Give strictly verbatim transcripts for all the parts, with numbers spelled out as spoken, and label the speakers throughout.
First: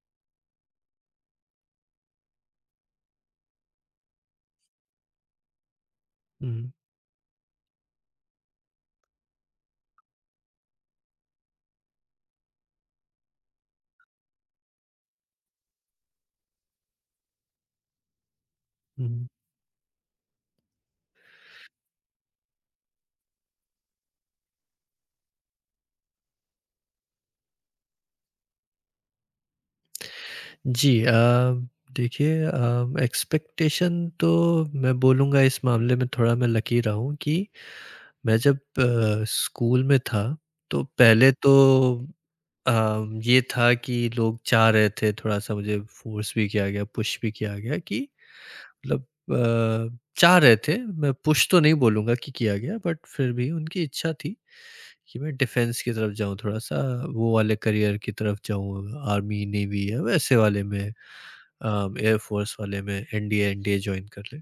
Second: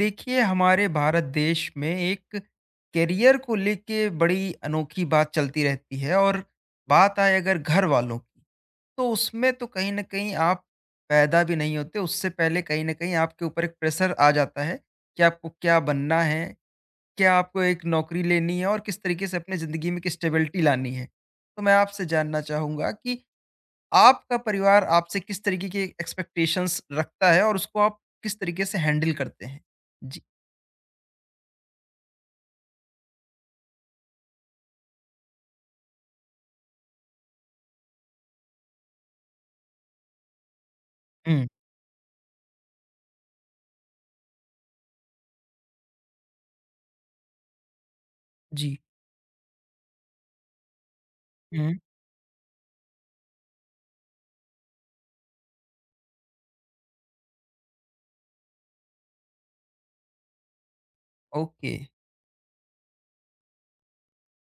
Speaker 1: देखिए हमारे भारत देश में एक करियर को लेके बड़ी अनोखी बात चलती रहती है। और
Speaker 2: हुँ,
Speaker 1: बात आए अगर घर वालों की तो उसमें तो कहीं ना कहीं आप पैदा भी नहीं होते उससे पहले कहीं ना कहीं आपके ऊपर एक प्रेशर आ जाता है कि आपको क्या बनना है, क्या आपको एक नौकरी लेनी है और किस
Speaker 2: हुँ।
Speaker 1: तरीके से अपने ज़िंदगी में एक स्टेबिलिटी लानी है। तो मैं आपसे जानना चाहूँगा कि आपका परिवार आपसे किस तरीके की एक्सपेक्टेशंस रखता है और उसको आप किस तरीके से हैंडल करते हैं। जी।
Speaker 2: जी, अ, देखिए, अ, एक्सपेक्टेशन तो मैं बोलूँगा इस मामले में थोड़ा मैं लकी रहा हूँ कि मैं जब अ, स्कूल में था तो पहले तो अ, ये था कि लोग चाह रहे थे थोड़ा-सा मुझे फ़ोर्स भी किया गया, पुश भी किया गया कि
Speaker 1: जी।
Speaker 2: मतलब अ, चाह रहे थे, मैं पुश तो नहीं
Speaker 1: हुँ।
Speaker 2: बोलूँगा कि किया गया बट फिर भी उनकी इच्छा थी कि मैं डिफेंस की तरफ जाऊँ, थोड़ा-सा वो वाले करियर की तरफ जाऊँ, आर्मी, नेवी या वैसे वाले में, अ,
Speaker 1: ओके।
Speaker 2: एयर फ़ोर्स वाले में एनडीए एनडीए जॉइन कर लें।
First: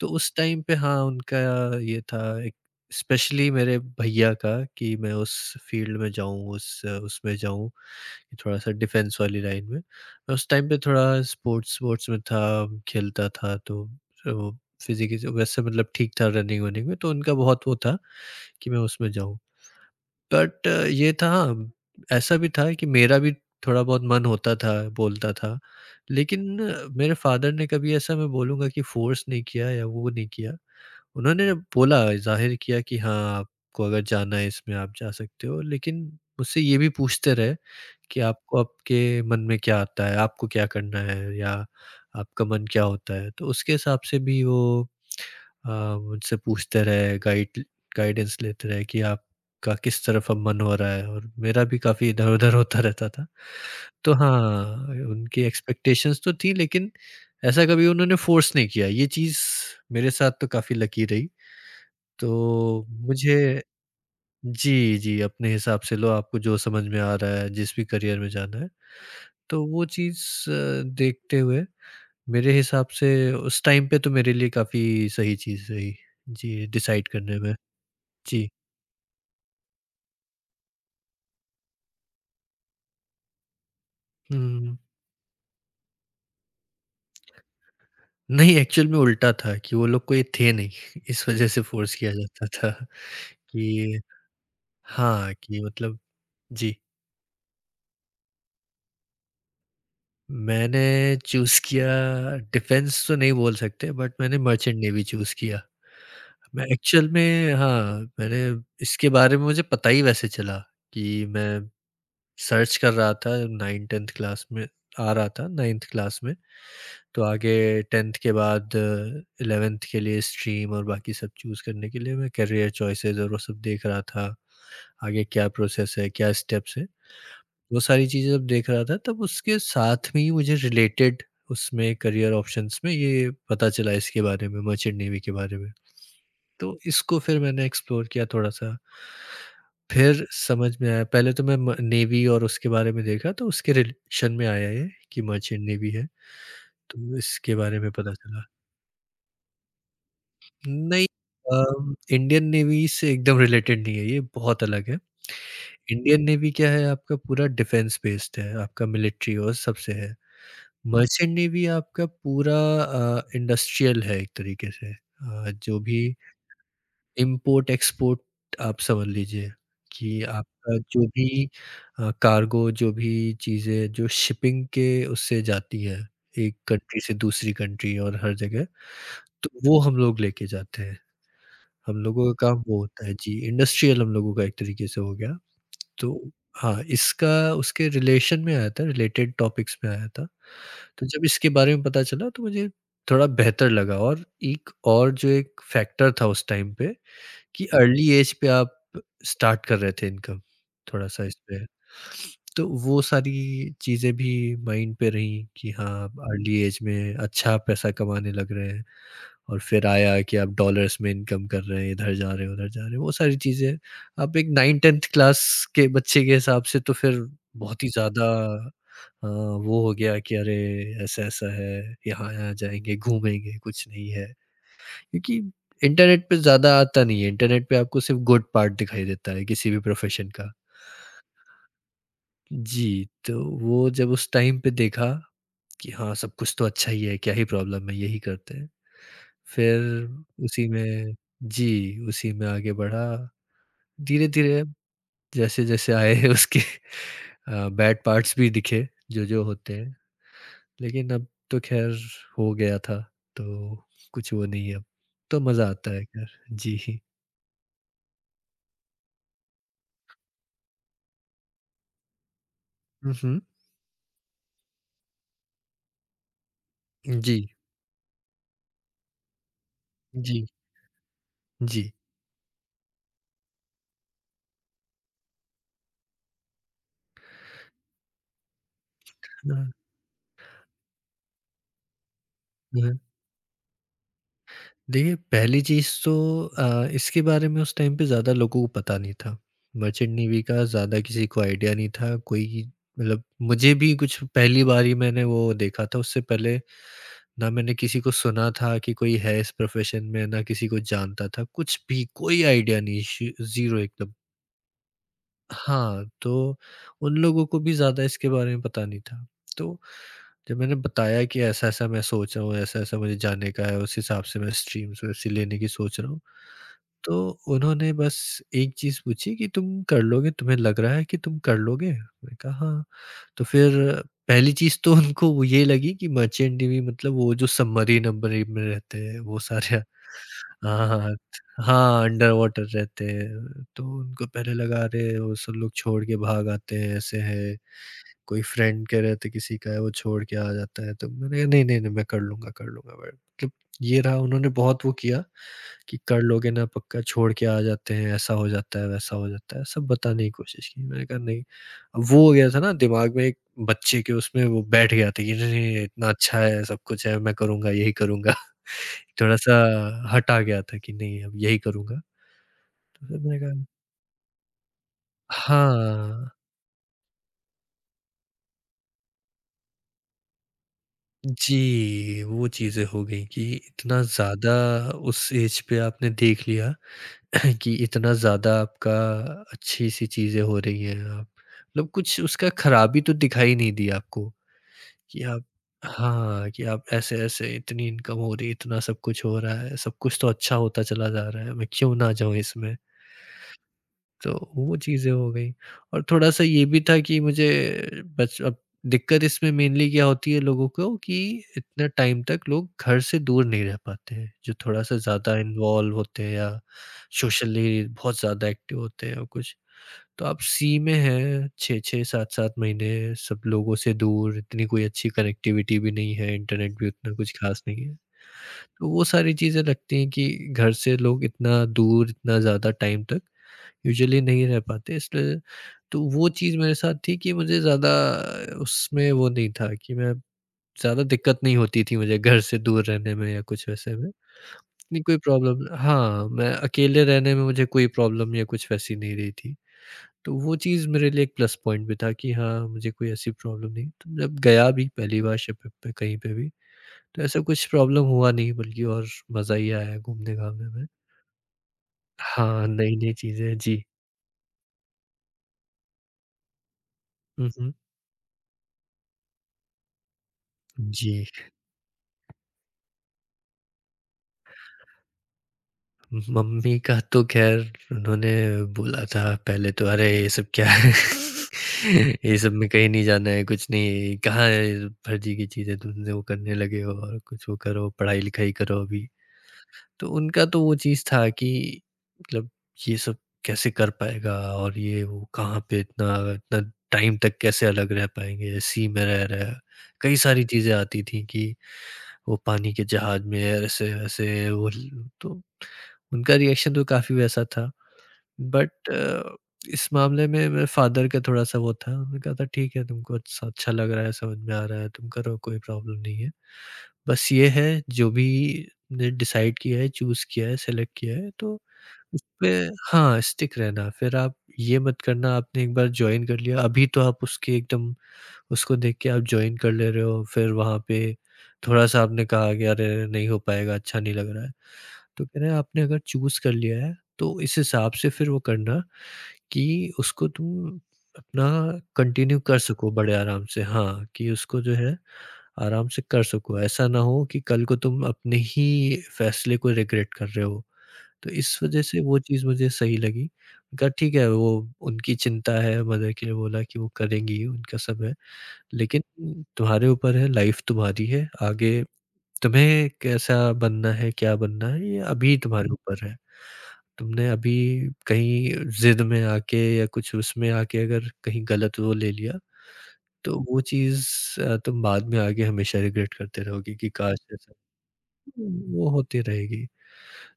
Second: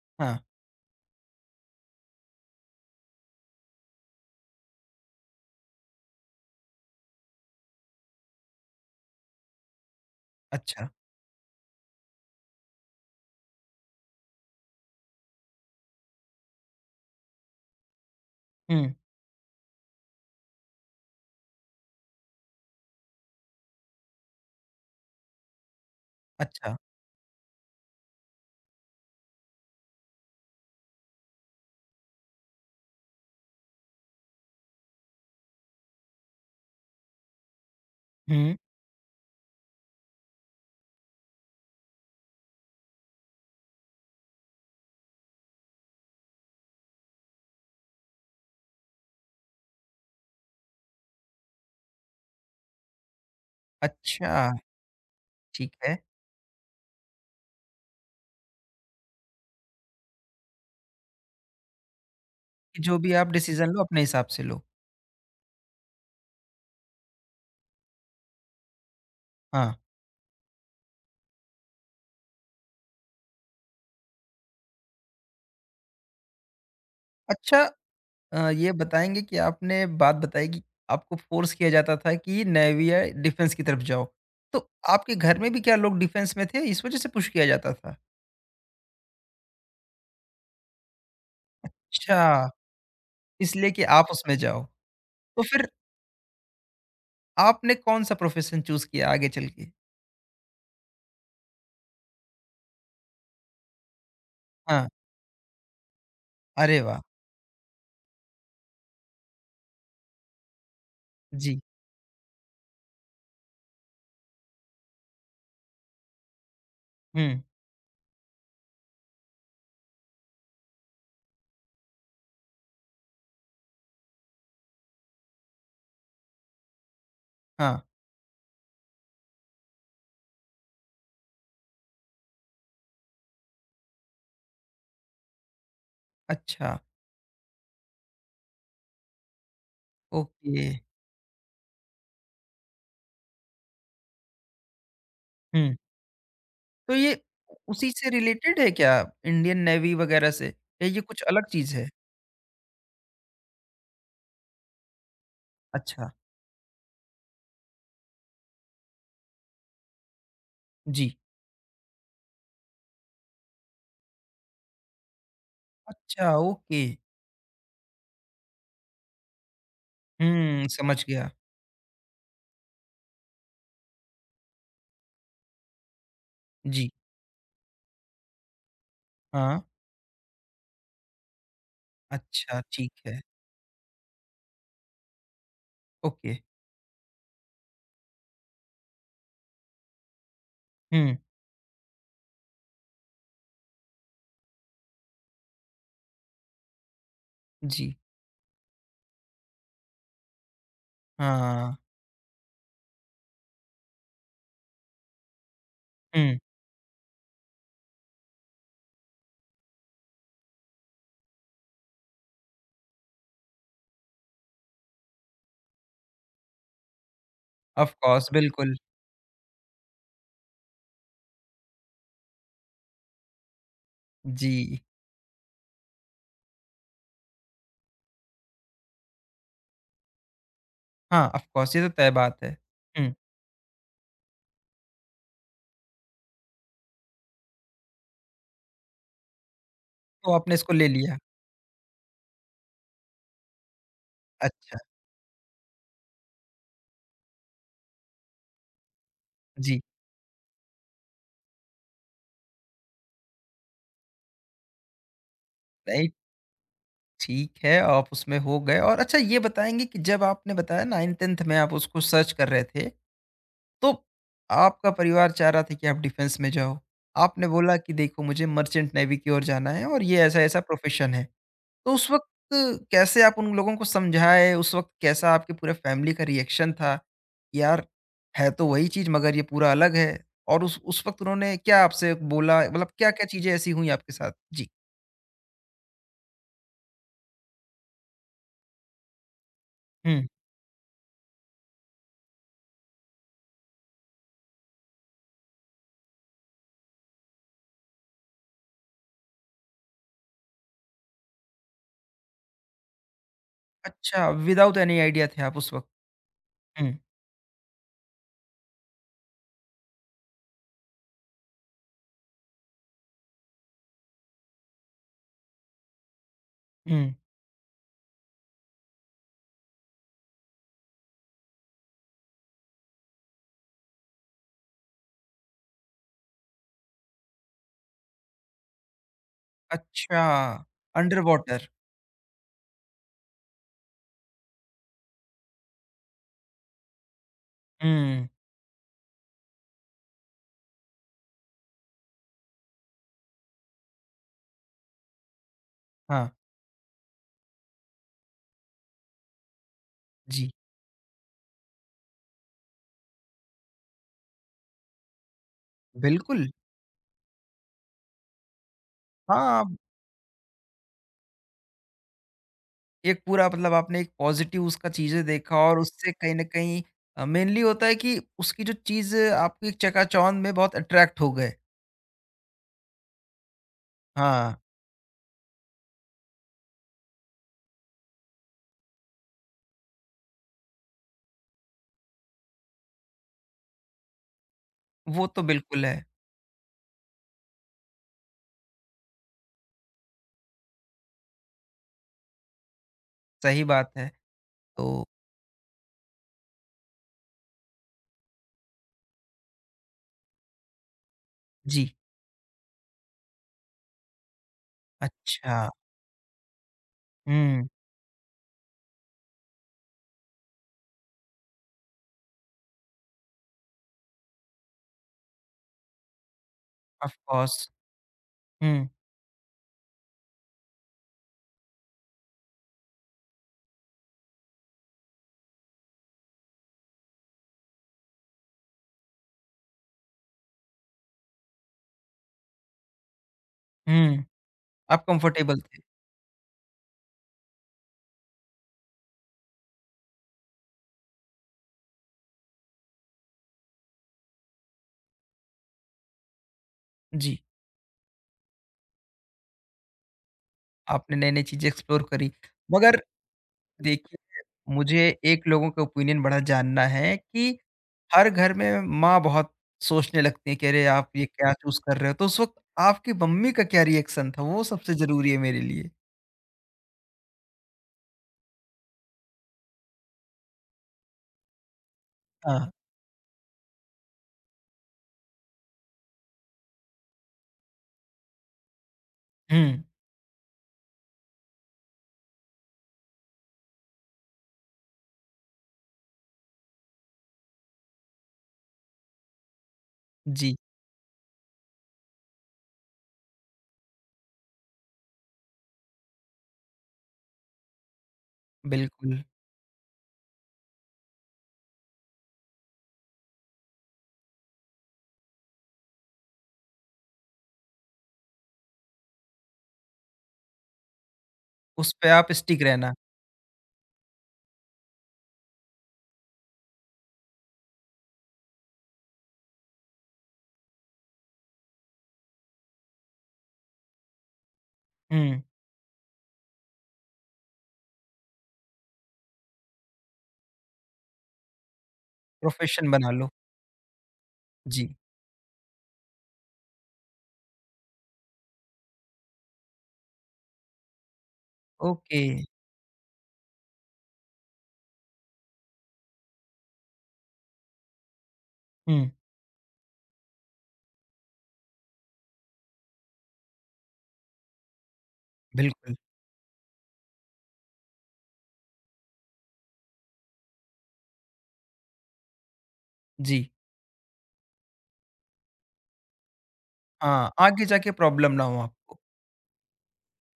Speaker 2: तो उस
Speaker 1: हाँ।
Speaker 2: टाइम पे हाँ, उनका ये था एक, स्पेशली मेरे भैया का कि मैं उस फ़ील्ड में जाऊँ, उस उसमें जाऊँ कि थोड़ा-सा डिफेंस वाली लाइन में। मैं उस टाइम पे
Speaker 1: अच्छा।
Speaker 2: थोड़ा स्पोर्ट्स-वोर्ट्स में था, खेलता था तो तो फिज़िकली वैसे मतलब ठीक था रनिंग-वनिंग में, तो उनका बहुत वो था कि मैं
Speaker 1: हुँ।
Speaker 2: उसमें जाऊँ। बट अ, ये था हाँ, ऐसा भी था कि मेरा भी थोड़ा बहुत मन होता था, बोलता था। लेकिन
Speaker 1: अच्छा।
Speaker 2: अ, मेरे फ़ादर ने कभी ऐसा मैं बोलूँगा कि फ़ोर्स नहीं किया या वो नहीं किया। उन्होंने बोला, ज़ाहिर किया कि हाँ, आपको अगर जाना है इसमें आप जा सकते हो। लेकिन मुझसे ये भी पूछते रहे कि
Speaker 1: हुँ।
Speaker 2: आपको आपके मन में क्या आता है? आपको क्या करना है? या आपका मन क्या होता है? तो उसके हिसाब से भी वो अ, मुझसे पूछते रहे, गाइड गाइडेंस लेते रहे कि आपका किस तरफ अब मन हो रहा है, और मेरा भी काफ़ी इधर-उधर होता रहता था। तो
Speaker 1: अच्छा,
Speaker 2: हाँ, उनकी
Speaker 1: ठीक है,
Speaker 2: एक्सपेक्टेशंस तो थी, लेकिन ऐसा कभी उन्होंने फ़ोर्स नहीं किया। ये चीज़ मेरे साथ तो काफ़ी लकी रही।
Speaker 1: कि
Speaker 2: तो
Speaker 1: जो भी आप
Speaker 2: मुझे,
Speaker 1: डिसीज़न लो अपने हिसाब से लो।
Speaker 2: जी, जी, अपने हिसाब से लो, आपको जो समझ में आ रहा है, जिस भी करियर में जाना है। तो
Speaker 1: हाँ।
Speaker 2: वो चीज़ अ, देखते हुए मेरे हिसाब से उस टाइम पे तो मेरे लिए काफ़ी सही चीज़ रही, जी, डिसाइड करने में।
Speaker 1: अच्छा।
Speaker 2: जी।
Speaker 1: अ, ये बताएँगे कि आपने बात बताई कि आपको फ़ोर्स किया जाता था कि नेवी या डिफ़ेंस की तरफ जाओ। तो
Speaker 2: हुँ।
Speaker 1: आपके घर में भी क्या लोग डिफ़ेंस में थे इस वजह से पुश किया जाता था?
Speaker 2: नहीं, एक्चुअल में उल्टा था कि वो लोग कोई थे नहीं इस वज़ह से फ़ोर्स किया जाता
Speaker 1: अच्छा,
Speaker 2: था
Speaker 1: इसलिए कि
Speaker 2: कि
Speaker 1: आप उसमें जाओ।
Speaker 2: हाँ,
Speaker 1: तो
Speaker 2: कि
Speaker 1: फिर
Speaker 2: मतलब, जी।
Speaker 1: आपने कौन-सा प्रोफ़ेशन चूज़ किया आगे चल के?
Speaker 2: मैंने चूज़ किया, डिफेंस तो नहीं बोल सकते बट मैंने मर्चेंट
Speaker 1: हाँ।
Speaker 2: नेवी चूज़ किया। मैं
Speaker 1: अरे वाह!
Speaker 2: एक्चुअल में हाँ, मैंने इसके बारे में, मुझे पता ही वैसे चला कि
Speaker 1: जी।
Speaker 2: मैं सर्च कर रहा था, नाइन-टेन्थ क्लास में, आ रहा था नाइन्थ क्लास में, तो
Speaker 1: हुँ।
Speaker 2: आगे टेन्थ के बाद एलेवेन्थ के लिए स्ट्रीम और बाकी सब चूज़ करने के लिए मैं करियर चॉइसेस और वो सब देख रहा था। आगे क्या प्रोसेस है, क्या स्टेप्स हैं, वो
Speaker 1: हाँ।
Speaker 2: सारी चीज़ें जब देख रहा था तब उसके साथ में ही मुझे रिलेटेड उसमें करियर ऑप्शंस में ये पता चला, इसके बारे में, मर्चेंट नेवी के बारे में। तो
Speaker 1: अच्छा,
Speaker 2: इसको फिर मैंने एक्सप्लोर किया थोड़ा-सा। फिर
Speaker 1: ओके।
Speaker 2: समझ में आया, पहले तो मैं म नेवी और उसके बारे में देखा, तो उसके रिलेशन में आया ये कि मर्चेंट
Speaker 1: हुँ।
Speaker 2: नेवी है,
Speaker 1: तो
Speaker 2: तो
Speaker 1: ये
Speaker 2: इसके बारे
Speaker 1: उसी
Speaker 2: में
Speaker 1: से
Speaker 2: पता चला।
Speaker 1: रिलेटेड है क्या? इंडियन नेवी वगैरह से या ये
Speaker 2: नहीं,
Speaker 1: कुछ अलग
Speaker 2: अ,
Speaker 1: चीज़ है?
Speaker 2: इंडियन नेवी से एकदम रिलेटेड नहीं है ये, बहुत अलग है।
Speaker 1: अच्छा।
Speaker 2: इंडियन नेवी क्या है, आपका पूरा डिफेंस बेस्ड है, आपका मिलिट्री और सबसे है।
Speaker 1: जी।
Speaker 2: मर्चेंट नेवी आपका पूरा अ, इंडस्ट्रियल है एक तरीके से। अ, जो भी
Speaker 1: अच्छा, ओके।
Speaker 2: इम्पोर्ट-एक्सपोर्ट आप समझ लीजिए कि
Speaker 1: हुँ,
Speaker 2: आपका
Speaker 1: समझ
Speaker 2: जो भी
Speaker 1: गया।
Speaker 2: अ, कार्गो, जो भी चीज़ें जो शिपिंग के उससे जाती हैं, एक
Speaker 1: जी।
Speaker 2: कंट्री से दूसरी कंट्री और हर जगह, तो
Speaker 1: हाँ।
Speaker 2: वो हम लोग लेके जाते हैं। हम लोगों का
Speaker 1: अच्छा,
Speaker 2: काम वो
Speaker 1: ठीक
Speaker 2: होता है,
Speaker 1: है।
Speaker 2: जी, इंडस्ट्रियल हम लोगों का एक तरीके से हो गया। तो
Speaker 1: ओके।
Speaker 2: हाँ, इसका उसके रिलेशन में आया था, रिलेटेड टॉपिक्स में आया था। तो
Speaker 1: हुँ।
Speaker 2: जब इसके बारे में पता चला तो मुझे थोड़ा बेहतर लगा, और एक और जो एक फैक्टर था उस टाइम पे कि
Speaker 1: जी।
Speaker 2: अर्ली एज पे आप स्टार्ट कर रहे थे इनकम, थोड़ा-सा इसपे।
Speaker 1: हाँ।
Speaker 2: तो वो सारी चीज़ें भी माइंड पे रहीं कि हाँ, आप
Speaker 1: हुँ।
Speaker 2: अर्ली एज में अच्छा पैसा कमाने लग रहे हैं, और फिर आया कि आप डॉलर्स में इनकम कर रहे हैं, इधर जा रहे हैं, उधर जा रहे हैं, वो सारी चीज़ें। आप एक नाइन-टेन्थ क्लास के बच्चे के हिसाब से तो फिर बहुत ही
Speaker 1: ऑफ़ कोर्स,
Speaker 2: ज़्यादा
Speaker 1: बिल्कुल।
Speaker 2: अ, वो हो गया कि अरे! ऐसा-ऐसा है, यहाँ-यहाँ जाएँगे, घूमेंगे, कुछ नहीं है।
Speaker 1: जी।
Speaker 2: क्योंकि इंटरनेट पे ज़्यादा आता नहीं है, इंटरनेट पे आपको सिर्फ़ गुड पार्ट दिखाई देता है किसी भी प्रोफ़ेशन का।
Speaker 1: हाँ, ऑफ़ कोर्स, ये तो तय बात है।
Speaker 2: जी,
Speaker 1: हुँ।
Speaker 2: तो वो जब उस टाइम पे देखा कि हाँ, सब कुछ तो अच्छा ही है, क्या ही प्रॉब्लम है, यही करते हैं। फिर
Speaker 1: तो आपने
Speaker 2: उसी
Speaker 1: इसको ले
Speaker 2: में,
Speaker 1: लिया।
Speaker 2: जी, उसी में आगे बढ़ा। धीरे-धीरे
Speaker 1: अच्छा।
Speaker 2: जैसे-जैसे आए उसके अ, बैड पार्ट्स भी दिखे, जो-जो होते
Speaker 1: जी।
Speaker 2: हैं। लेकिन अब तो ख़ैर हो गया था, तो कुछ वो नहीं है अब। तो मज़ा आता है
Speaker 1: नहीं,
Speaker 2: ख़ैर। जी।
Speaker 1: ठीक है, आप उसमें हो गए। और अच्छा ये बताएँगे कि जब आपने बताया नाइंथ-टेंथ में आप उसको सर्च कर रहे थे,
Speaker 2: हुँ, हुँ।
Speaker 1: तो आपका परिवार चाह रहा था कि आप डिफेंस में जाओ।
Speaker 2: जी।
Speaker 1: आपने बोला कि देखो मुझे मर्चेंट नेवी की ओर जाना है और ये
Speaker 2: जी,
Speaker 1: ऐसा-ऐसा प्रोफ़ेशन है।
Speaker 2: जी।
Speaker 1: तो उस वक़्त कैसे आप उन लोगों को समझाए? उस वक़्त कैसा आपके पूरे फैमिली का रिएक्शन था? यार, है तो वही चीज़ मगर ये
Speaker 2: हुँ,
Speaker 1: पूरा अलग है और उस उस वक़्त उन्होंने क्या आपसे बोला? मतलब
Speaker 2: हुँ।
Speaker 1: क्या-क्या चीज़ें ऐसी हुई आपके साथ? जी।
Speaker 2: देखिए, पहली चीज़ तो अ, इसके बारे में उस टाइम पे ज़्यादा लोगों को पता नहीं था। मर्चेंट
Speaker 1: हुँ।
Speaker 2: नेवी का ज़्यादा किसी को आइडिया नहीं था, कोई मतलब मुझे भी कुछ पहली बार ही मैंने वो देखा था, उससे पहले ना मैंने किसी को सुना था कि कोई है इस प्रोफ़ेशन में, ना किसी को जानता था, कुछ भी कोई आइडिया नहीं, श ज़ीरो एकदम।
Speaker 1: अच्छा, विदाउट एनी आइडिया थे आप उस वक़्त?
Speaker 2: हाँ, तो
Speaker 1: हुँ,
Speaker 2: उन लोगों को भी ज़्यादा इसके बारे में पता नहीं था। तो जब मैंने बताया कि ऐसा-ऐसा मैं सोच रहा हूँ, ऐसा-ऐसा मुझे जाने का है, उस हिसाब से मैं स्ट्रीम्स वैसी लेने की सोच रहा हूँ।
Speaker 1: हुँ।
Speaker 2: तो उन्होंने बस एक चीज़ पूछी कि तुम कर लोगे? तुम्हें लग रहा है कि तुम कर लोगे? मैंने कहा हाँ। तो फिर पहली चीज़ तो उनको वो ये लगी कि मर्चेंट नेवी मतलब वो जो सबमरीन-वमरीन में रहते हैं, वो सारे,
Speaker 1: अच्छा,
Speaker 2: हाँ, हाँ।
Speaker 1: Under water.
Speaker 2: हाँ, अंडर वाटर रहते हैं, तो उनको पहले लगा अरे! वो सब लोग छोड़ के भाग आते हैं, ऐसे है।
Speaker 1: हुँ।
Speaker 2: कोई फ्रेंड के रहते किसी का है, वो छोड़ के आ जाता है, तो मैंने कहा नहीं, नहीं, नहीं मैं कर लूँगा, कर लूँगा बट मतलब ये रहा, उन्होंने बहुत वो किया कि कर
Speaker 1: हाँ।
Speaker 2: लोगे ना पक्का, छोड़ के आ जाते हैं, ऐसा हो जाता है, वैसा हो जाता है, सब बताने की
Speaker 1: जी।
Speaker 2: कोशिश की। मैंने कहा नहीं, अब वो हो गया था ना दिमाग में, एक बच्चे के उसमें वो बैठ गया था कि नहीं, नहीं, इतना अच्छा
Speaker 1: बिल्कुल,
Speaker 2: है, सब कुछ है, मैं करूँगा, यही करूँगा। थोड़ा-सा
Speaker 1: हाँ।
Speaker 2: हटा गया था कि नहीं अब यही करूँगा। तो फिर
Speaker 1: एक
Speaker 2: मैंने
Speaker 1: पूरा
Speaker 2: कहा
Speaker 1: मतलब आपने एक पॉजिटिव उसका चीज़ें देखा और उससे
Speaker 2: हाँ,
Speaker 1: कहीं न कहीं अ, मेनली होता है कि उसकी जो चीज़ आपकी एक चकाचौंध में बहुत अट्रैक्ट हो गए।
Speaker 2: जी, वो चीज़ें हो गई कि इतना ज़्यादा
Speaker 1: हाँ,
Speaker 2: उस एज पे आपने देख लिया कि इतना ज़्यादा आपका अच्छी-सी चीज़ें हो रही हैं, आप मतलब कुछ उसका खराबी तो दिखाई नहीं दी आपको कि
Speaker 1: वो तो
Speaker 2: आप,
Speaker 1: बिल्कुल है,
Speaker 2: हाँ, कि आप ऐसे-ऐसे, इतनी इनकम हो रही है, इतना सब कुछ हो रहा है, सब कुछ तो अच्छा होता चला जा रहा है, मैं क्यों ना जाऊँ इसमें?
Speaker 1: सही बात है।
Speaker 2: तो वो
Speaker 1: तो
Speaker 2: चीज़ें हो गई और थोड़ा-सा ये भी था कि मुझे बच अब दिक्कत इसमें मेनली क्या होती है लोगों को, कि इतना
Speaker 1: जी,
Speaker 2: टाइम तक लोग घर से दूर नहीं रह पाते हैं, जो थोड़ा-सा ज़्यादा
Speaker 1: अच्छा।
Speaker 2: इन्वॉल्व होते हैं या
Speaker 1: हुँ,
Speaker 2: सोशली बहुत ज़्यादा एक्टिव होते हैं और कुछ। तो आप सी में हैं छह छह, सात सात महीने सब लोगों से दूर, इतनी कोई अच्छी कनेक्टिविटी भी नहीं है, इंटरनेट भी उतना
Speaker 1: ऑफ़
Speaker 2: कुछ खास
Speaker 1: कोर्स।
Speaker 2: नहीं है। तो
Speaker 1: हुँ,
Speaker 2: वो सारी चीज़ें लगती हैं कि घर से लोग इतना दूर, इतना ज़्यादा टाइम तक यूजुअली नहीं रह पाते, इसलिए तो वो चीज़ मेरे साथ थी कि मुझे ज़्यादा उसमें वो नहीं था कि मैं, ज़्यादा दिक्कत नहीं होती थी मुझे घर से दूर रहने में या कुछ वैसे में।
Speaker 1: हुँ,
Speaker 2: इतनी
Speaker 1: आप
Speaker 2: कोई
Speaker 1: कम्फ़र्टेबल
Speaker 2: प्रॉब्लम,
Speaker 1: थे।
Speaker 2: हाँ, मैं अकेले रहने में मुझे कोई प्रॉब्लम या कुछ वैसी नहीं रही थी। तो वो चीज़ मेरे लिए एक प्लस पॉइंट भी था कि हाँ, मुझे कोई ऐसी प्रॉब्लम नहीं। तो जब गया भी पहली बार शिप पे कहीं पे भी, तो
Speaker 1: जी,
Speaker 2: ऐसा कुछ प्रॉब्लम हुआ नहीं, बल्कि और मज़ा ही आया घूमने-घामने में।
Speaker 1: आपने नई-नई चीज़ें एक्सप्लोर करी।
Speaker 2: हाँ,
Speaker 1: मगर
Speaker 2: नई-नई चीज़ें। जी।
Speaker 1: देखिए, मुझे एक लोगों का ओपिनियन बड़ा जानना है
Speaker 2: हुँ,
Speaker 1: कि
Speaker 2: हुँ।
Speaker 1: हर घर में माँ बहुत सोचने लगती है कि अरे आप ये
Speaker 2: जी।
Speaker 1: क्या चूज कर रहे हो, तो उस वक्त आपकी मम्मी का क्या रिएक्शन था? वो सबसे जरूरी है मेरे लिए।
Speaker 2: मम्मी का तो ख़ैर उन्होंने बोला था पहले तो, अरे ये सब क्या है? ये सब में
Speaker 1: हाँ।
Speaker 2: कहीं नहीं जाना है, कुछ नहीं, कहाँ है फर्जी की चीज़ें तुमने वो करने लगे हो, और कुछ वो करो, पढ़ाई-लिखाई करो अभी।
Speaker 1: हुँ,
Speaker 2: तो उनका तो वो चीज़ था कि मतलब ये सब कैसे कर पाएगा और ये वो कहाँ पे इतना इतना टाइम तक कैसे अलग रह पाएँगे, इसी में रह रहा है। कई सारी
Speaker 1: जी,
Speaker 2: चीज़ें आती थी कि वो पानी के जहाज में ऐसे-वैसे वो ल तो उनका रिएक्शन तो काफ़ी वैसा था। बट
Speaker 1: बिल्कुल।
Speaker 2: अ, इस मामले में मेरे फ़ादर का थोड़ा-सा वो था, उन्होंने कहा था ठीक है तुमको अच्छा अच्छा लग रहा है, समझ में आ रहा है, तुम करो कोई प्रॉब्लम नहीं है। बस ये है जो भी ने डिसाइड किया है, चूज़ किया है, सेलेक्ट किया है तो
Speaker 1: उस पे आप
Speaker 2: उसपे
Speaker 1: स्टिक रहना।
Speaker 2: हाँ, स्टिक रहना। फिर आप ये मत करना, आपने एक बार जॉइन कर लिया, अभी तो आप उसके एकदम उसको देख के आप जॉइन कर ले रहे हो, फिर वहाँ पे थोड़ा-सा आपने कहा कि अरे! नहीं हो पाएगा, अच्छा नहीं लग रहा है। तो कह
Speaker 1: हुँ,
Speaker 2: रहे हैं आपने अगर चूज़ कर लिया है, तो इस हिसाब से फिर वो करना कि उसको तुम अपना कंटिन्यू कर
Speaker 1: प्रोफेशन
Speaker 2: सको
Speaker 1: बना
Speaker 2: बड़े
Speaker 1: लो।
Speaker 2: आराम से। हाँ, कि उसको जो
Speaker 1: जी,
Speaker 2: है आराम से कर सको। ऐसा ना हो कि कल को तुम अपने ही फैसले को रिग्रेट कर रहे हो। तो इस वजह से वो
Speaker 1: ओके।
Speaker 2: चीज़ मुझे सही लगी। मैंने कहा ठीक है, वो उनकी चिंता है मदर के लिए बोला कि वो करेंगी, उनका सब है। लेकिन
Speaker 1: हुँ,
Speaker 2: तुम्हारे ऊपर है, लाइफ तुम्हारी है, आगे तुम्हें कैसा बनना है, क्या बनना है, ये अभी तुम्हारे
Speaker 1: बिल्कुल,
Speaker 2: ऊपर है। तुमने अभी कहीं ज़िद में आके या कुछ उसमें आके अगर कहीं गलत वो ले लिया, तो
Speaker 1: जी।
Speaker 2: वो चीज़ अ, तुम बाद में आगे हमेशा रिग्रेट करते रहोगे कि काश
Speaker 1: हाँ,
Speaker 2: ऐसा
Speaker 1: आगे जाके प्रॉब्लम ना हो
Speaker 2: हम्म, वो
Speaker 1: आपको।
Speaker 2: होती रहेगी।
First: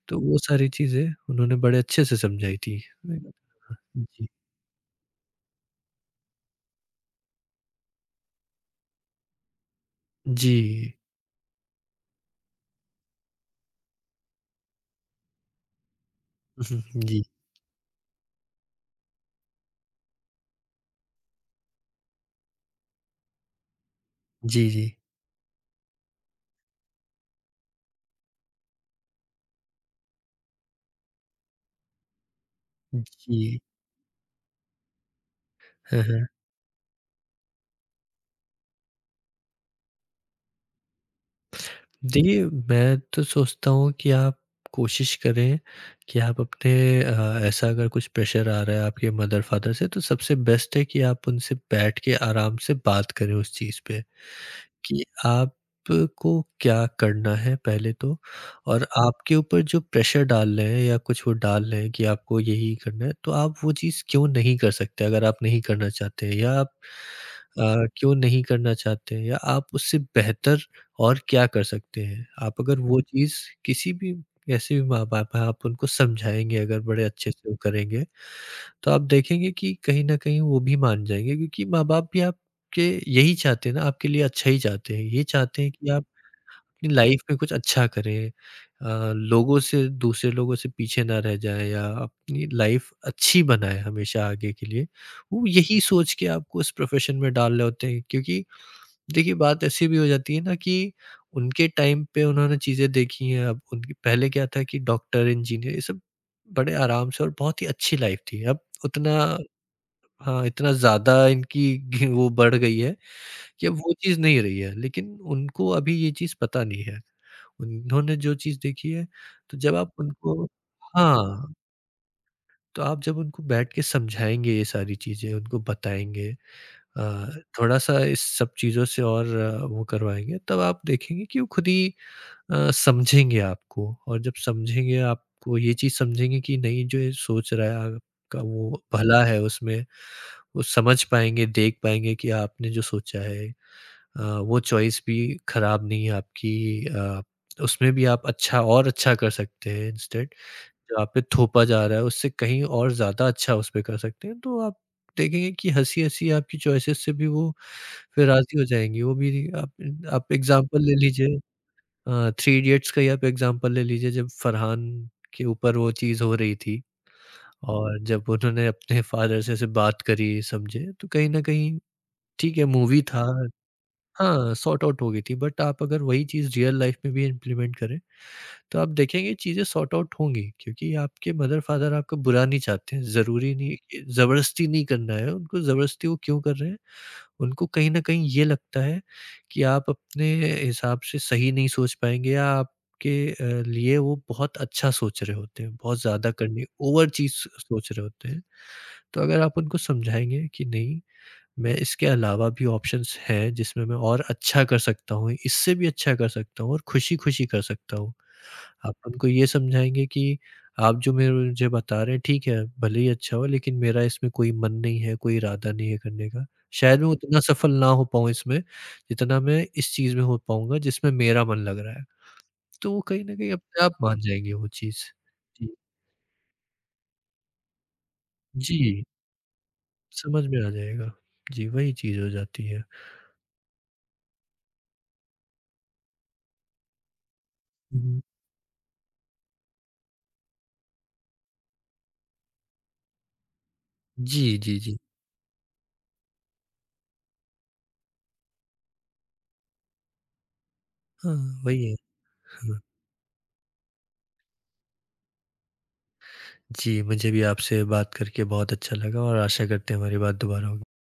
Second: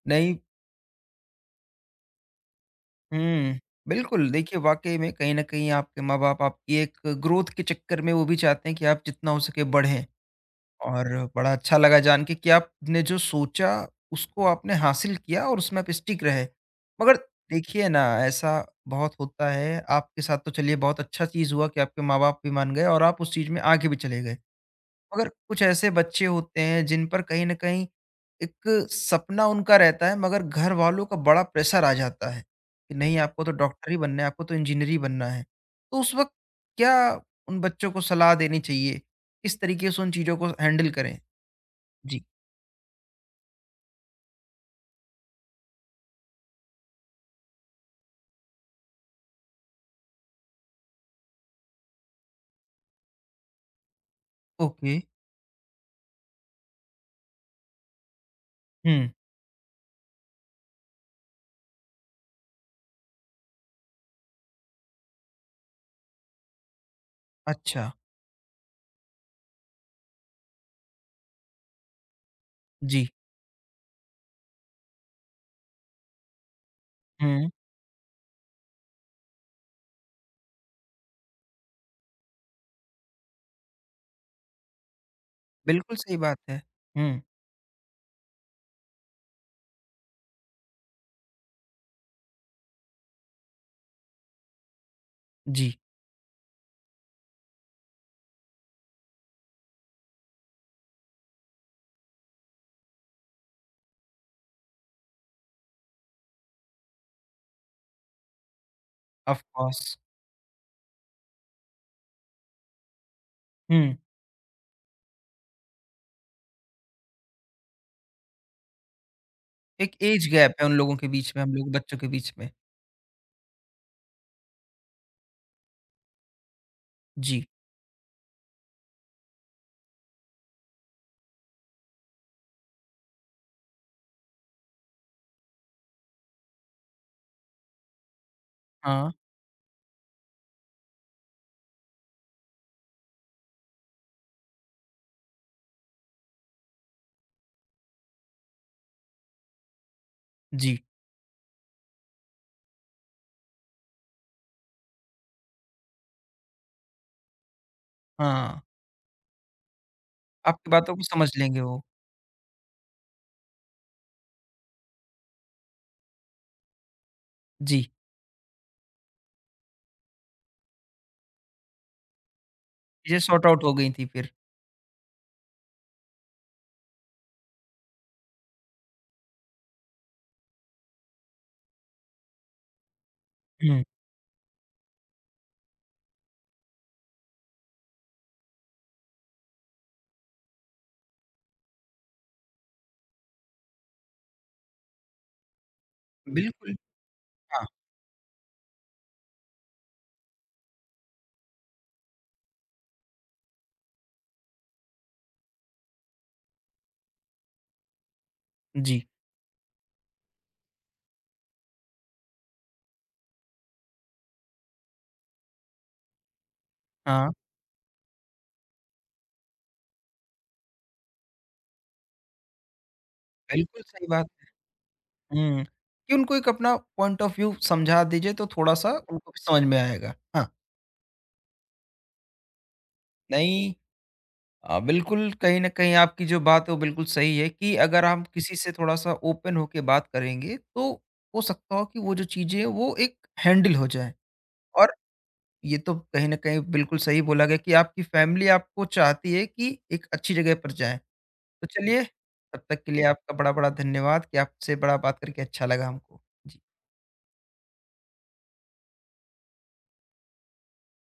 Speaker 2: तो
Speaker 1: नहीं।
Speaker 2: वो सारी चीज़ें उन्होंने बड़े अच्छे से समझाई थी।
Speaker 1: हुँ,
Speaker 2: जी।
Speaker 1: बिल्कुल। देखिए वाक़ई में कहीं न कहीं आपके माँ-बाप आपकी एक ग्रोथ के चक्कर में वो भी चाहते हैं कि आप जितना हो सके बढ़ें।
Speaker 2: जी।
Speaker 1: और बड़ा अच्छा लगा जान के कि आपने जो सोचा उसको आपने हासिल किया और उसमें आप स्टिक रहे।
Speaker 2: हुँ, हुँ।
Speaker 1: मगर
Speaker 2: जी।
Speaker 1: देखिए ना ऐसा बहुत होता है, आपके साथ तो चलिए बहुत अच्छा चीज़ हुआ कि आपके माँ-बाप भी मान गए और आप उस चीज़ में आगे भी चले गए।
Speaker 2: जी, जी।
Speaker 1: मगर कुछ ऐसे बच्चे होते हैं जिन पर कहीं न कहीं एक सपना उनका रहता है मगर घर वालों का बड़ा प्रेशर आ जाता है कि नहीं आपको तो
Speaker 2: जी।
Speaker 1: डॉक्टर ही बनना है, आपको तो इंजीनियर ही बनना है। तो
Speaker 2: हाँ,
Speaker 1: उस
Speaker 2: हाँ।
Speaker 1: वक़्त क्या उन बच्चों को सलाह देनी चाहिए? किस तरीके से उन चीज़ों को हैंडल करें? जी।
Speaker 2: देखिए, मैं तो सोचता हूँ कि आप कोशिश करें कि आप अपने अ, ऐसा अगर कुछ प्रेशर आ रहा है आपके मदर-फ़ादर से तो सबसे बेस्ट है कि आप उनसे बैठ के आराम से बात करें उस चीज़ पे।
Speaker 1: ओके।
Speaker 2: कि आपको क्या करना है पहले तो और
Speaker 1: हुँ।
Speaker 2: आपके ऊपर जो प्रेशर डाल रहे हैं या कुछ वो डाल रहे हैं कि आपको यही करना है, तो आप वो चीज़ क्यों नहीं कर सकते अगर आप नहीं करना चाहते हैं या आप अ,
Speaker 1: अच्छा।
Speaker 2: क्यों नहीं करना चाहते हैं या आप उससे बेहतर और क्या कर सकते हैं? आप अगर वो
Speaker 1: जी।
Speaker 2: चीज़ किसी भी कैसे भी माँ-बाप हैं, आप उनको समझाएँगे अगर बड़े अच्छे से
Speaker 1: हुँ।
Speaker 2: वो करेंगे तो आप देखेंगे कि कहीं न कहीं वो भी मान जाएँगे क्योंकि माँ-बाप भी आपके यही चाहते हैं ना, आपके लिए अच्छा ही चाहते हैं। ये चाहते हैं कि
Speaker 1: बिल्कुल
Speaker 2: आप
Speaker 1: सही बात है।
Speaker 2: अपनी
Speaker 1: हुँ।
Speaker 2: लाइफ़ में कुछ अच्छा करें अ, लोगों से दूसरे लोगों से पीछे ना रह जाएँ या अपनी लाइफ़ अच्छी बनाएँ हमेशा आगे के लिए। वो
Speaker 1: जी,
Speaker 2: यही सोच के आपको उस प्रोफ़ेशन में डाल रहे होते हैं क्योंकि देखिए बात ऐसी भी हो जाती है ना कि उनके टाइम पे उन्होंने चीज़ें देखी हैं। अब उनके पहले क्या था कि डॉक्टर, इंजीनियर ये सब बड़े आराम से और बहुत ही अच्छी लाइफ़ थी। अब उतना
Speaker 1: ऑफ़ कोर्स।
Speaker 2: हाँ, इतना ज़्यादा इनकी घी वो बढ़ गई है कि अब वो
Speaker 1: हुँ।
Speaker 2: चीज़ नहीं रही है, लेकिन उनको अभी ये चीज़ पता नहीं है। उन्होंने जो चीज़ देखी है, तो जब आप
Speaker 1: एक एज
Speaker 2: उनको
Speaker 1: गैप है उन लोगों के बीच में,
Speaker 2: हाँ,
Speaker 1: हम लोग बच्चों के बीच में।
Speaker 2: तो आप जब उनको बैठ के समझाएँगे ये सारी चीज़ें, उनको बताएँगे अ,
Speaker 1: जी।
Speaker 2: थोड़ा-सा इस सब चीज़ों से और अ, वो करवाएँगे, तब आप देखेंगे कि वो खुद ही अ, समझेंगे आपको और जब समझेंगे आपको ये चीज़ समझेंगे कि नहीं जो ये सोच रहा है आपका वो
Speaker 1: हाँ।
Speaker 2: भला है उसमें, वो समझ पाएँगे, देख पाएँगे कि आपने जो सोचा है अ, वो चॉइस भी खराब नहीं है आपकी अ, उसमें भी आप अच्छा और अच्छा कर सकते हैं इंस्टेड
Speaker 1: जी।
Speaker 2: जो आप पे थोपा जा रहा है उससे कहीं और ज़्यादा अच्छा उस पे कर सकते हैं। तो आप देखेंगे कि हँसी-हँसी आपकी चॉइसेस से भी वो फिर राज़ी
Speaker 1: हाँ,
Speaker 2: हो जाएँगी। वो भी आप आप
Speaker 1: आपकी
Speaker 2: एग्ज़ाम्पल ले
Speaker 1: बातों को समझ
Speaker 2: लीजिए
Speaker 1: लेंगे वो।
Speaker 2: अ, थ्री इडियट्स का ही आप एग्ज़ाम्पल ले लीजिए जब फरहान के ऊपर वो चीज़ हो रही थी
Speaker 1: जी,
Speaker 2: और जब उन्होंने अपने फ़ादर से ऐसे बात करी, समझे, तो कहीं न कहीं ठीक है मूवी
Speaker 1: चीज़ें
Speaker 2: था
Speaker 1: सॉर्ट आउट हो गई थी फिर।
Speaker 2: हाँ, सॉर्ट आउट हो गई थी बट आप अगर वही चीज़ रियल लाइफ़ में भी इम्प्लीमेंट करें, तो आप देखेंगे चीज़ें सॉर्ट आउट होंगी क्योंकि आपके मदर-फ़ादर आपका बुरा नहीं चाहते हैं, ज़रूरी नहीं है
Speaker 1: हुँ।
Speaker 2: कि ज़बरदस्ती नहीं करना है, उनको ज़बरदस्ती वो क्यों कर रहे हैं? उनको कहीं न कहीं ये लगता है कि आप अपने हिसाब से सही नहीं सोच पाएँगे या आपके अ, लिए वो बहुत अच्छा सोच रहे होते हैं, बहुत ज़्यादा करने
Speaker 1: बिल्कुल,
Speaker 2: ओवर चीज़
Speaker 1: हाँ।
Speaker 2: सोच रहे होते हैं। तो अगर आप उनको समझाएँगे कि नहीं, मैं इसके अलावा भी ऑप्शंस हैं जिसमें मैं और अच्छा कर सकता हूँ, इससे भी अच्छा कर सकता हूँ और खुशी-खुशी कर सकता हूँ। आप
Speaker 1: जी।
Speaker 2: उनको ये समझाएँगे कि आप जो मेरे मुझे बता रहे हैं ठीक है, भले ही अच्छा हो लेकिन मेरा इसमें कोई मन नहीं है, कोई इरादा नहीं है करने का। शायद मैं
Speaker 1: हाँ।
Speaker 2: उतना सफल ना हो पाऊँ इसमें, जितना मैं इस चीज़ में हो पाऊँगा जिसमें मेरा मन लग रहा है। तो वो कहीं न कहीं
Speaker 1: बिल्कुल
Speaker 2: अपने आप
Speaker 1: सही
Speaker 2: मान
Speaker 1: बात।
Speaker 2: जाएँगे वो चीज़।
Speaker 1: हुँ।
Speaker 2: जी,
Speaker 1: कि उनको एक अपना पॉइंट ऑफ व्यू समझा दीजिए तो थोड़ा-सा
Speaker 2: जी,
Speaker 1: उनको भी समझ में आएगा।
Speaker 2: समझ
Speaker 1: हाँ।
Speaker 2: में आ जाएगा। जी, वही चीज़ हो जाती है।
Speaker 1: नहीं अ, बिल्कुल, कहीं न कहीं आपकी जो बात है वो बिल्कुल सही है कि अगर
Speaker 2: हुँ,
Speaker 1: हम किसी से थोड़ा-सा ओपन होके बात करेंगे, तो हो सकता हो कि वो जो चीज़ें हैं वो एक हैंडल हो जाएँ।
Speaker 2: जी, जी,
Speaker 1: और
Speaker 2: जी।
Speaker 1: ये तो कहीं न कहीं बिल्कुल सही बोला गया कि आपकी फैमिली आपको चाहती है कि एक अच्छी जगह पर जाएँ।
Speaker 2: हाँ,
Speaker 1: तो
Speaker 2: वही है।
Speaker 1: चलिए, तब
Speaker 2: हाँ।
Speaker 1: तक के लिए आपका बड़ा-बड़ा धन्यवाद कि आपसे बड़ा बात करके अच्छा लगा हमको। जी।
Speaker 2: जी, मुझे भी आपसे बात करके बहुत अच्छा लगा और आशा करते हैं हमारी बात दोबारा होगी।